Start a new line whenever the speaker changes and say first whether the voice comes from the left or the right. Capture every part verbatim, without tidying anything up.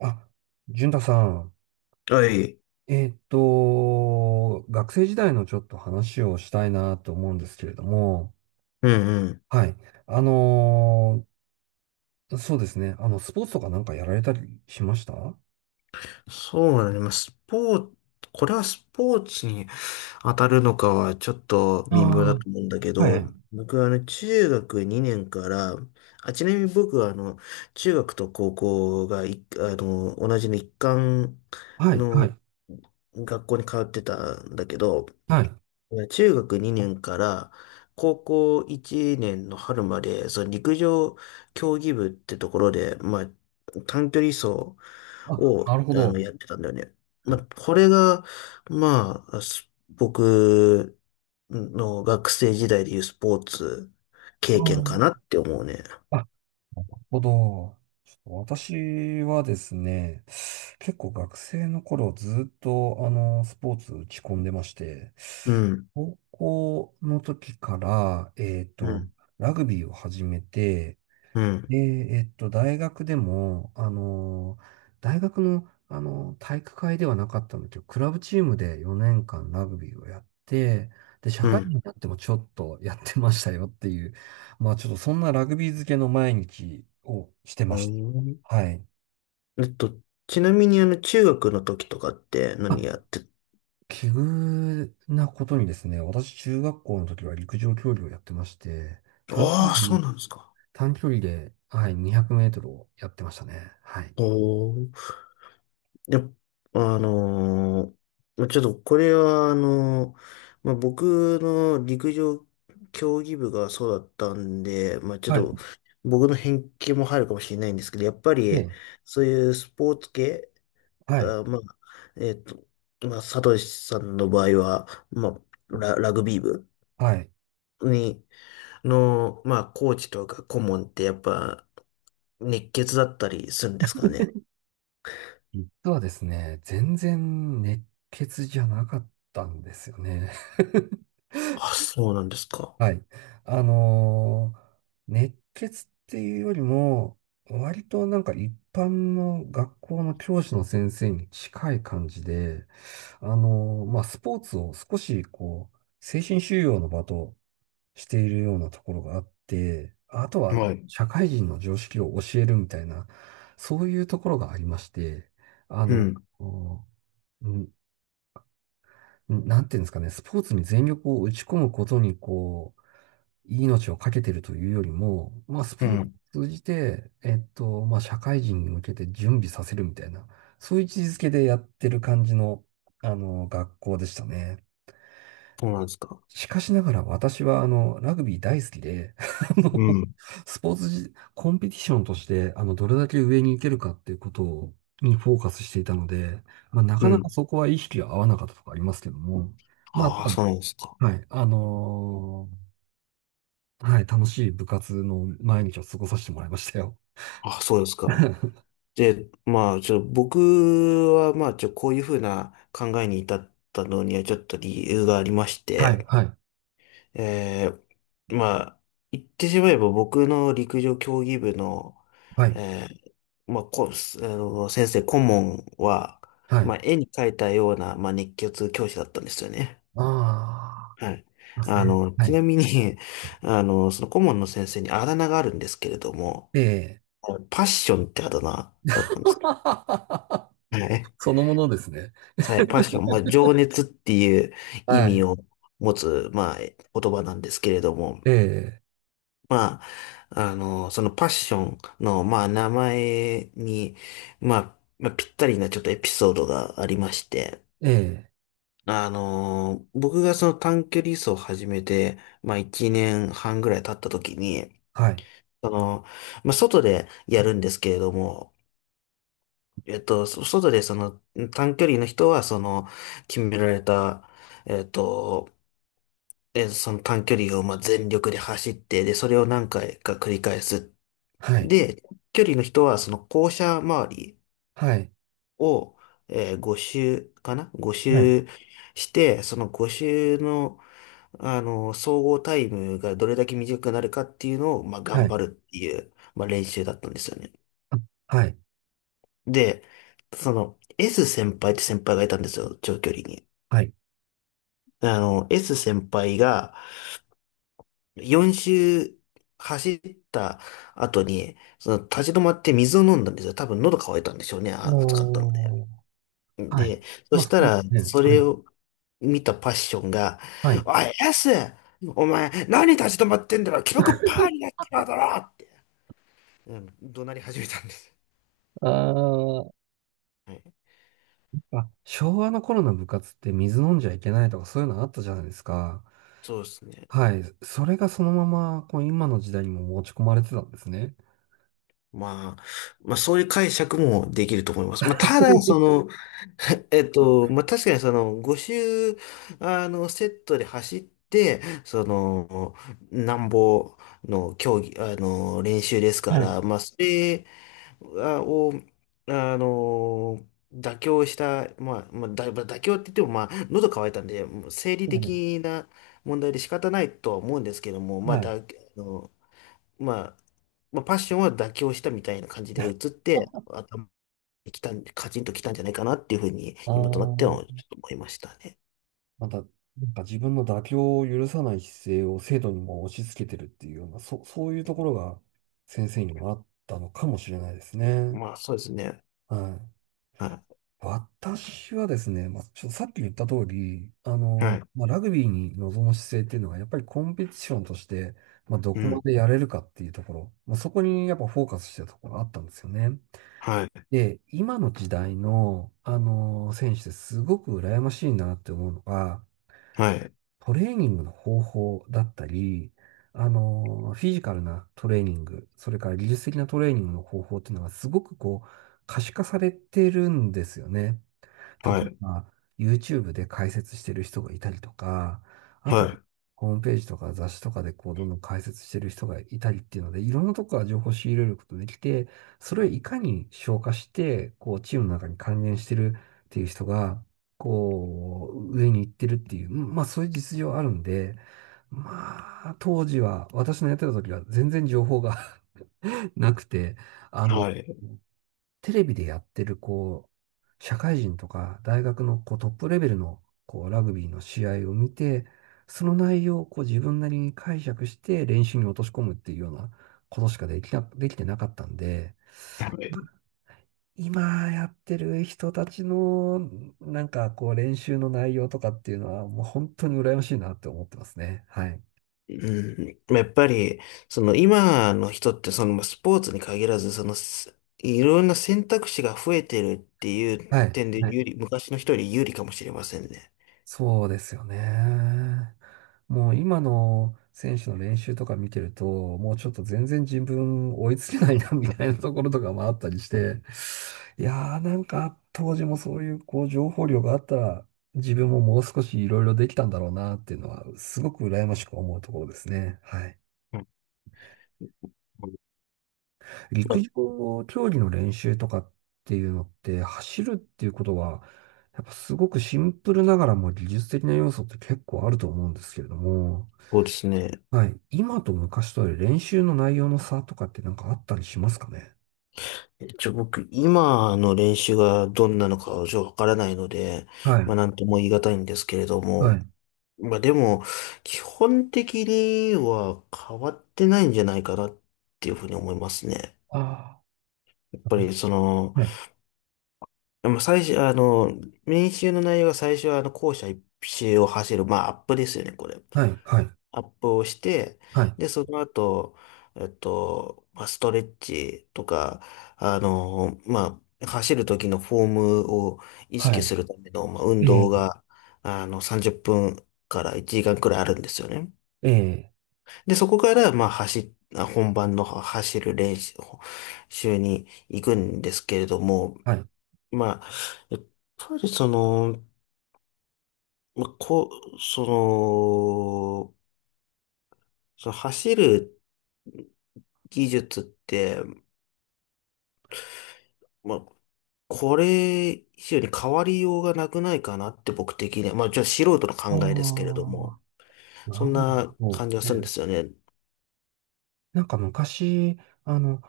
right: あ、淳太さん、
left: はい。
right: えーっと、学生時代のちょっと話をしたいなと思うんですけれども、
left: うんうん。
right: はい。あのーそうですね。あの、スポーツとかなんかやられたりしましたはい
left: そうだね。まあ、スポーツ、これはスポーツに当たるのかはちょっと
right: あ
left: 微妙
right: あ
left: だ
right: ー、
left: と思うんだけ
right: は
left: ど、
right: い。
left: 僕はあの中学にねんから、あ、ちなみに僕はあの中学と高校がい、あの、同じの一貫
right: はい、は
left: の
right: い、
left: 学校に通ってたんだけど、
right: はい。
left: 中学にねんから高校いちねんの春まで、その陸上競技部ってところで、まあ、短距離走
right: あ、
left: を、
right: なるほ
left: あの、
right: ど。
left: やってたんだよね。まあ、これが、まあ、す僕の学生時代でいうスポーツ
right: あ
left: 経験かな
right: ー
left: って思うね。
right: あ、なるほど。ちょっと私はですね、結構学生の頃ずっとあの、スポーツ打ち込んでまして、
left: うん、
right: 高校の時から、えっ
left: う
right: と、
left: ん、
right: ラグビーを始めて、
left: うん、
right: で、えっと、大学でも、あの、大学の、あの、体育会ではなかったんだけど、クラブチームでよねんかんラグビーをやって、で、社
left: う
right: 会
left: ん。
right: 人になってもちょっとやってましたよっていう、まあちょっとそんなラグビー漬けの毎日をして
left: う
right: まし
left: ん、
right: た。はい。
left: えっと、ちなみにあの、中学の時とかって
right: あ、
left: 何やって、
right: 奇遇なことにですね、私中学校の時は陸上競技をやってまして、短距
left: ああ、そ
right: 離
left: うなんですか。
right: 短距離で、はい、にひゃくメートルをやってましたね。はい。
left: おーいや、あのーまあちょっとこれは、あのーまあ、僕の陸上競技部がそうだったんで、まあ、ちょっ
right: はい。
left: と僕の偏見も入るかもしれないんですけど、やっぱり
right: で、
left: そういうスポーツ系、
right: はい、
left: あ、まあ、えっと、まあ、サトシさんの場合は、まあ、ラ、ラグビー部
right: はい。
left: に、の、まあ、コーチとか顧問ってやっぱ熱血だったりするんですかね。
right: 実はですね、全然熱血じゃなかったんですよね。
left: あ、そうなんですか。
right: はい。あのー熱血っていうよりも、割となんか一般の学校の教師の先生に近い感じで、あのーまあ、スポーツを少しこう、精神修養の場としているようなところがあって、あとは
left: はい。
right: 社会人の常識を教えるみたいな、そういうところがありまして、あ
left: う
right: の、
left: ん。
right: こううんなんていうんですかね、スポーツに全力を打ち込むことに、こう、命を懸けてるというよりも、まあ、ス
left: う
right: ポー
left: ん。
right: ツを通じて、えっと、まあ、社会人に向けて準備させるみたいな、そういう位置づけでやってる感じの、あの、学校でしたね。
left: そうなんですか。
right: しかしながら私はあの、ラグビー大好きで、あの、
left: うん。
right: スポーツじ、コンペティションとして、あの、どれだけ上に行けるかっていうことにフォーカスしていたので、まあ、なか
left: う
right: なか
left: ん。
right: そこは意識が合わなかったとかありますけども、まあ、た
left: ああ、
right: だ
left: そうなんですか。
right: はい、あのーはい、楽しい部活の毎日を過ごさせてもらいましたよ。
left: ああ、そうですか。
right: は
left: で、まあ、ちょ、僕は、まあ、ちょ、こういうふうな考えに至ったのには、ちょっと理由がありまし
right: い、
left: て、
right: はい、
left: えー、まあ、言ってしまえば、僕の陸上競技部の、
right: はい、
left: えー、まあ、こ、あの、先生、顧問は、
right: はい。
left: まあ、絵に描いたような、まあ、熱血教師だったんですよね。
right: ああ、
left: はい。
right: います
left: あ
right: ね。
left: の、
right: は
left: ち
right: い。
left: なみに、あの、その顧問の先生にあだ名があるんですけれども、
right: ええ。
left: パッションってあだ名だったんです。はい。
right: そのものですね。
left: はい、パッション、まあ、情熱っていう意
right: は
left: 味
right: い。
left: を持つ、まあ、え言葉なんですけれども、
right: え
left: まあ、あの、そのパッションの、まあ、名前に、まあ、まあ、ぴったりなちょっとエピソードがありまして、
right: え、ええ。
left: あの、僕がその短距離走を始めて、まあ、いちねんはんぐらい経った時に、
right: はい。
left: その、まあ、外でやるんですけれども、えっと、そ外でその短距離の人は、その、決められた、えっと、えその短距離をまあ全力で走って、で、それを何回か繰り返す。
right: はい。
left: で、距離の人は、その校舎周り
right: はい。
left: を、えー、ご周かな？ ご
right: はい。
left: 周して、そのご周の、あの、総合タイムがどれだけ短くなるかっていうのを、まあ、
right: は
left: 頑
right: い。
left: 張るっていう、まあ、練習だったんですよね。
right: あ、はい。
left: で、その、S 先輩って先輩がいたんですよ、長距離に。
right: はい。
left: あの、S 先輩がよん周走った後に、その立ち止まって水を飲んだんですよ。多分喉乾いたんでしょうね、あ暑かったので。
right: おー。はい。
left: で、そ
right: まあ、
left: し
right: 普
left: た
right: 通で
left: ら、
right: すね。
left: そ
right: は
left: れ
right: い。
left: を見たパッションが、
right: はい。
left: おい、S！ お前、何立ち止まってんだ、ろ記録パーになってるだろって、うん、怒鳴り始めたんです。
right: あー
left: はい、
right: あ、昭和の頃の部活って水飲んじゃいけないとかそういうのあったじゃないですか。
left: そうですね。
right: はい。それがそのまま、こう、今の時代にも持ち込まれてたんですね。
left: まあ、まあそういう解釈もできると思います。まあただ、そ の、えっと、まあ確かにそのご周、あの、セットで走って、その、なんぼの競技、あの、練習ですか
right: はい。
left: ら、まあそれあを、あの、妥協した、まあ、まあ、だ、まあ妥協って言っても、まあ、喉乾いたんで、もう生理
right: はい。
left: 的な問題で仕方ないとは思うんですけども、まあ、
right: はい。
left: だ、あのまあ、まあ、パッションは妥協したみたいな感じで移って、頭に来たん、カチンと来たんじゃないかなっていうふうに、今となってはち
right: ああ
left: ょっと思いましたね。
right: また、なんか自分の妥協を許さない姿勢を生徒にも押し付けてるっていうような、そ、そういうところが先生にもあったのかもしれないですね。
left: まあ、そうですね。
right: はい。
left: は
right: 私はですね、まあ、ちょっとさっき言った通り、あ
left: い。は
right: の、
left: い。
right: まあ、ラグビーに臨む姿勢っていうのは、やっぱりコンペティションとして、まあ、ど
left: う
right: こま
left: ん。
right: でやれるかっていうところ、まあ、そこにやっぱフォーカスしてたところがあったんですよね。
left: はい。
right: で、今の時代の、あの、選手ですごく羨ましいなって思うのが、
left: はい。
right: トレーニングの方法だったり、あの、フィジカルなトレーニング、それから技術的なトレーニングの方法っていうのがすごくこう、可視化されてるんですよね。
left: は
right: 例え
left: い。
right: ば、YouTube で解説してる人がいたりとか、あ
left: は
right: と、
left: い。
right: ホームページとか雑誌とかでこう、どんどん解説してる人がいたりっていうので、いろんなとこから情報を仕入れることができて、それをいかに消化して、こう、チームの中に還元してるっていう人が、こう、上に行ってるっていう、まあそういう実情あるんで、まあ、当時は、私のやってた時は全然情報が なくて、あの、
left: はい。はい。
right: テレビでやってる、こう、社会人とか大学のこうトップレベルのこうラグビーの試合を見て、その内容をこう自分なりに解釈して練習に落とし込むっていうようなことしかできな、できてなかったんで、今やってる人たちのなんかこう練習の内容とかっていうのはもう本当に羨ましいなって思ってますね。はい。
left: うん。まあやっぱり、その今の人って、そのまあスポーツに限らず、その、すいろんな選択肢が増えてるっていう
right: はい。
left: 点で
right: はい
left: 有利、昔の人より有利かもしれませんね。
right: そうですよね。もう今の選手の練習とか見てると、もうちょっと全然自分追いつけないな みたいなところとかもあったりして、いやーなんか当時もそういうこう情報量があったら自分ももう少しいろいろできたんだろうなっていうのはすごく羨ましく思うところですね。はい。
left: うん、ま
right: 陸
left: あ
right: 上競技の練習とかっていうのって走るっていうことはやっぱすごくシンプルながらも技術的な要素って結構あると思うんですけれども、
left: そうですね。
right: はい。今と昔とで練習の内容の差とかってなんかあったりしますかね
left: 一応僕、今の練習がどんなのかはちょっとわからないので、
right: は
left: ま
right: い。
left: あなんとも言い難いんですけれど
right: は
left: も、
right: い。
left: まあでも、基本的には変わってないんじゃないかなっていうふうに思いますね。
right: あ
left: やっ
right: あ。
left: ぱりその、
right: はい。
left: まあ最初、あの、練習の内容が最初は、あの、校舎一周を走る、まあ、アップですよね、これ。
right: はい。はい。
left: アップをして、
right: はい。
left: で、その後、えっと、まあ、ストレッチとか、あの、まあ、走る時のフォームを意
right: は
left: 識
right: い。
left: するための、まあ、運
right: え
left: 動
right: え。
left: が、あの、さんじゅっぷんからいちじかんくらいあるんですよね。
right: ええ。
left: で、そこから、まあ、走、あ本番の走る練習に行くんですけれども、
right: はい。
left: まあ、やっぱりその、まあ、こう、その、その走る技術って、まあ、これ以上に変わりようがなくないかなって僕的には、まあ、じゃあ素人の考
right: あ
left: えですけれども、
right: あ。
left: そ
right: な
left: ん
right: る
left: な
right: ほ
left: 感じが
right: ど。え
left: するんで
right: え
left: すよね。
right: なんか昔、あの、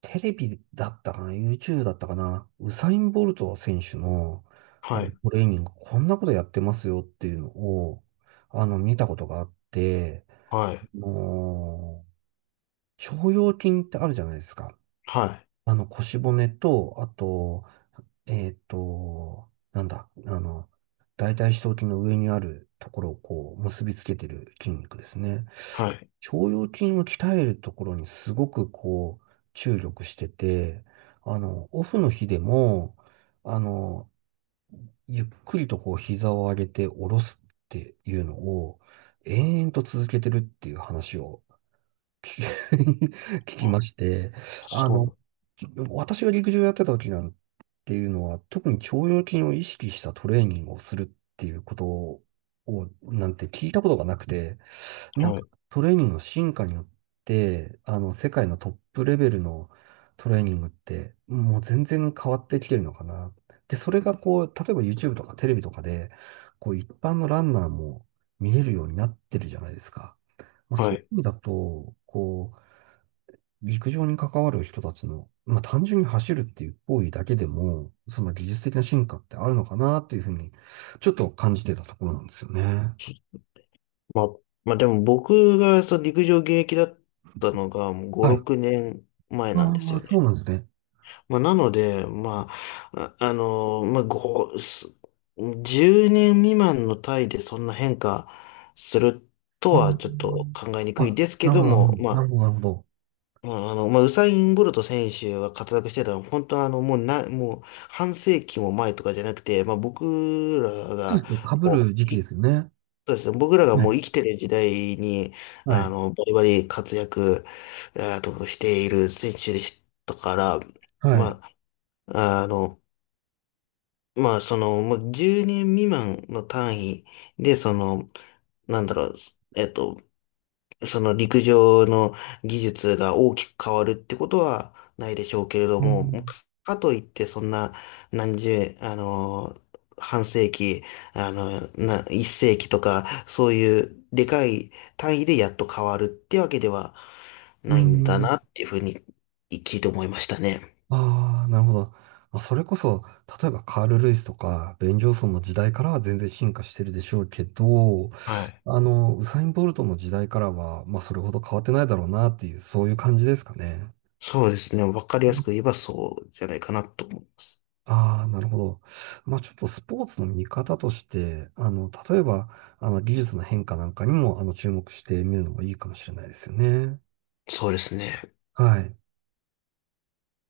right: テレビだったかな？ YouTube だったかなウサイン・ボルト選手の、あ
left: は
right: の
left: い、
right: トレーニング、こんなことやってますよっていうのを、あの、見たことがあって、
left: はい、
right: あの腸腰筋ってあるじゃないですか。
left: はい、
right: あの、腰骨と、あと、えっと、なんだ、あの、大腿四頭筋の上にあるところをこう、結びつけてる筋肉ですね。
left: はい。
right: 腸腰筋を鍛えるところにすごくこう、注力してて、あの、オフの日でも、あの、ゆっくりとこう、膝を上げて下ろすっていうのを、延々と続けてるっていう話を聞き 聞き
left: あ、
right: まして、あの、
left: そ
right: 私が陸上やってた時なんていうのは、特に腸腰筋を意識したトレーニングをするっていうことを、なんて聞いたことがなくて、
left: う、
right: なん
left: は
right: か
left: い、
right: トレーニングの進化によって、あの、世界のトップレベルのトレーニングって、もう全然変わってきてるのかな。で、それがこう、例えば YouTube とかテレビとかで、こう、一般のランナーも見えるようになってるじゃないですか。まあ、
left: は
right: そういう
left: い。
right: 意味だと、こう、陸上に関わる人たちの、まあ、単純に走るっていう行為だけでも、その技術的な進化ってあるのかなっていうふうに、ちょっと感じてたところなんですよね。
left: まあ、まあでも僕がその陸上現役だったのがもうご、
right: はい。
left: ろくねんまえ
right: あ
left: なんです
right: あ、
left: よ
right: そ
left: ね。
right: うなんですね。
left: まあ、なので、まあ、あ、あのーまあ、ご、すじゅうねん未満の単位でそんな変化すると
right: あ
left: は
right: ー
left: ちょっと考えにくい
right: あ、
left: ですけ
right: なる
left: ど
right: ほど、
left: も、
right: なる
left: ま
right: ほど、なるほど。
left: あ、まあ、あの、まあ、ウサイン・ボルト選手が活躍してたのは、本当はあの、もうな、もう半世紀も前とかじゃなくて、まあ、僕ら
right: そう
left: が、
right: ですね。被
left: も
right: る時
left: う、
right: 期で
left: い、
right: すよね。
left: そうですね、僕らが
right: は
left: もう生
right: い
left: きてる時代に、
right: は
left: あ
right: い。
left: の、バリバリ活躍、えーと、している選手でしたから、
right: はい。
left: まあ、あの、まあ、その、もうじゅうねん未満の単位で、その、なんだろう、えっと、その陸上の技術が大きく変わるってことはないでしょうけれど
right: あ
left: も、もう
right: ー
left: かといってそんな何十、あの、半世紀、あの、な、一世紀とか、そういうでかい単位でやっと変わるってわけでは
right: うー
left: ないんだ
right: ん。
left: なっていうふうに聞いて思いましたね。
right: ああ、なるほど。まあ、それこそ、例えばカール・ルイスとか、ベン・ジョンソンの時代からは全然進化してるでしょうけど、
left: はい。
right: あの、ウサイン・ボルトの時代からは、まあ、それほど変わってないだろうなっていう、そういう感じですかね。
left: そうですね。わかりやすく言えばそうじゃないかなと思います。
right: ああ、なるほど。まあちょっとスポーツの見方として、あの、例えば、あの、技術の変化なんかにも、あの、注目してみるのもいいかもしれないですよね。
left: そうですね。
right: はい。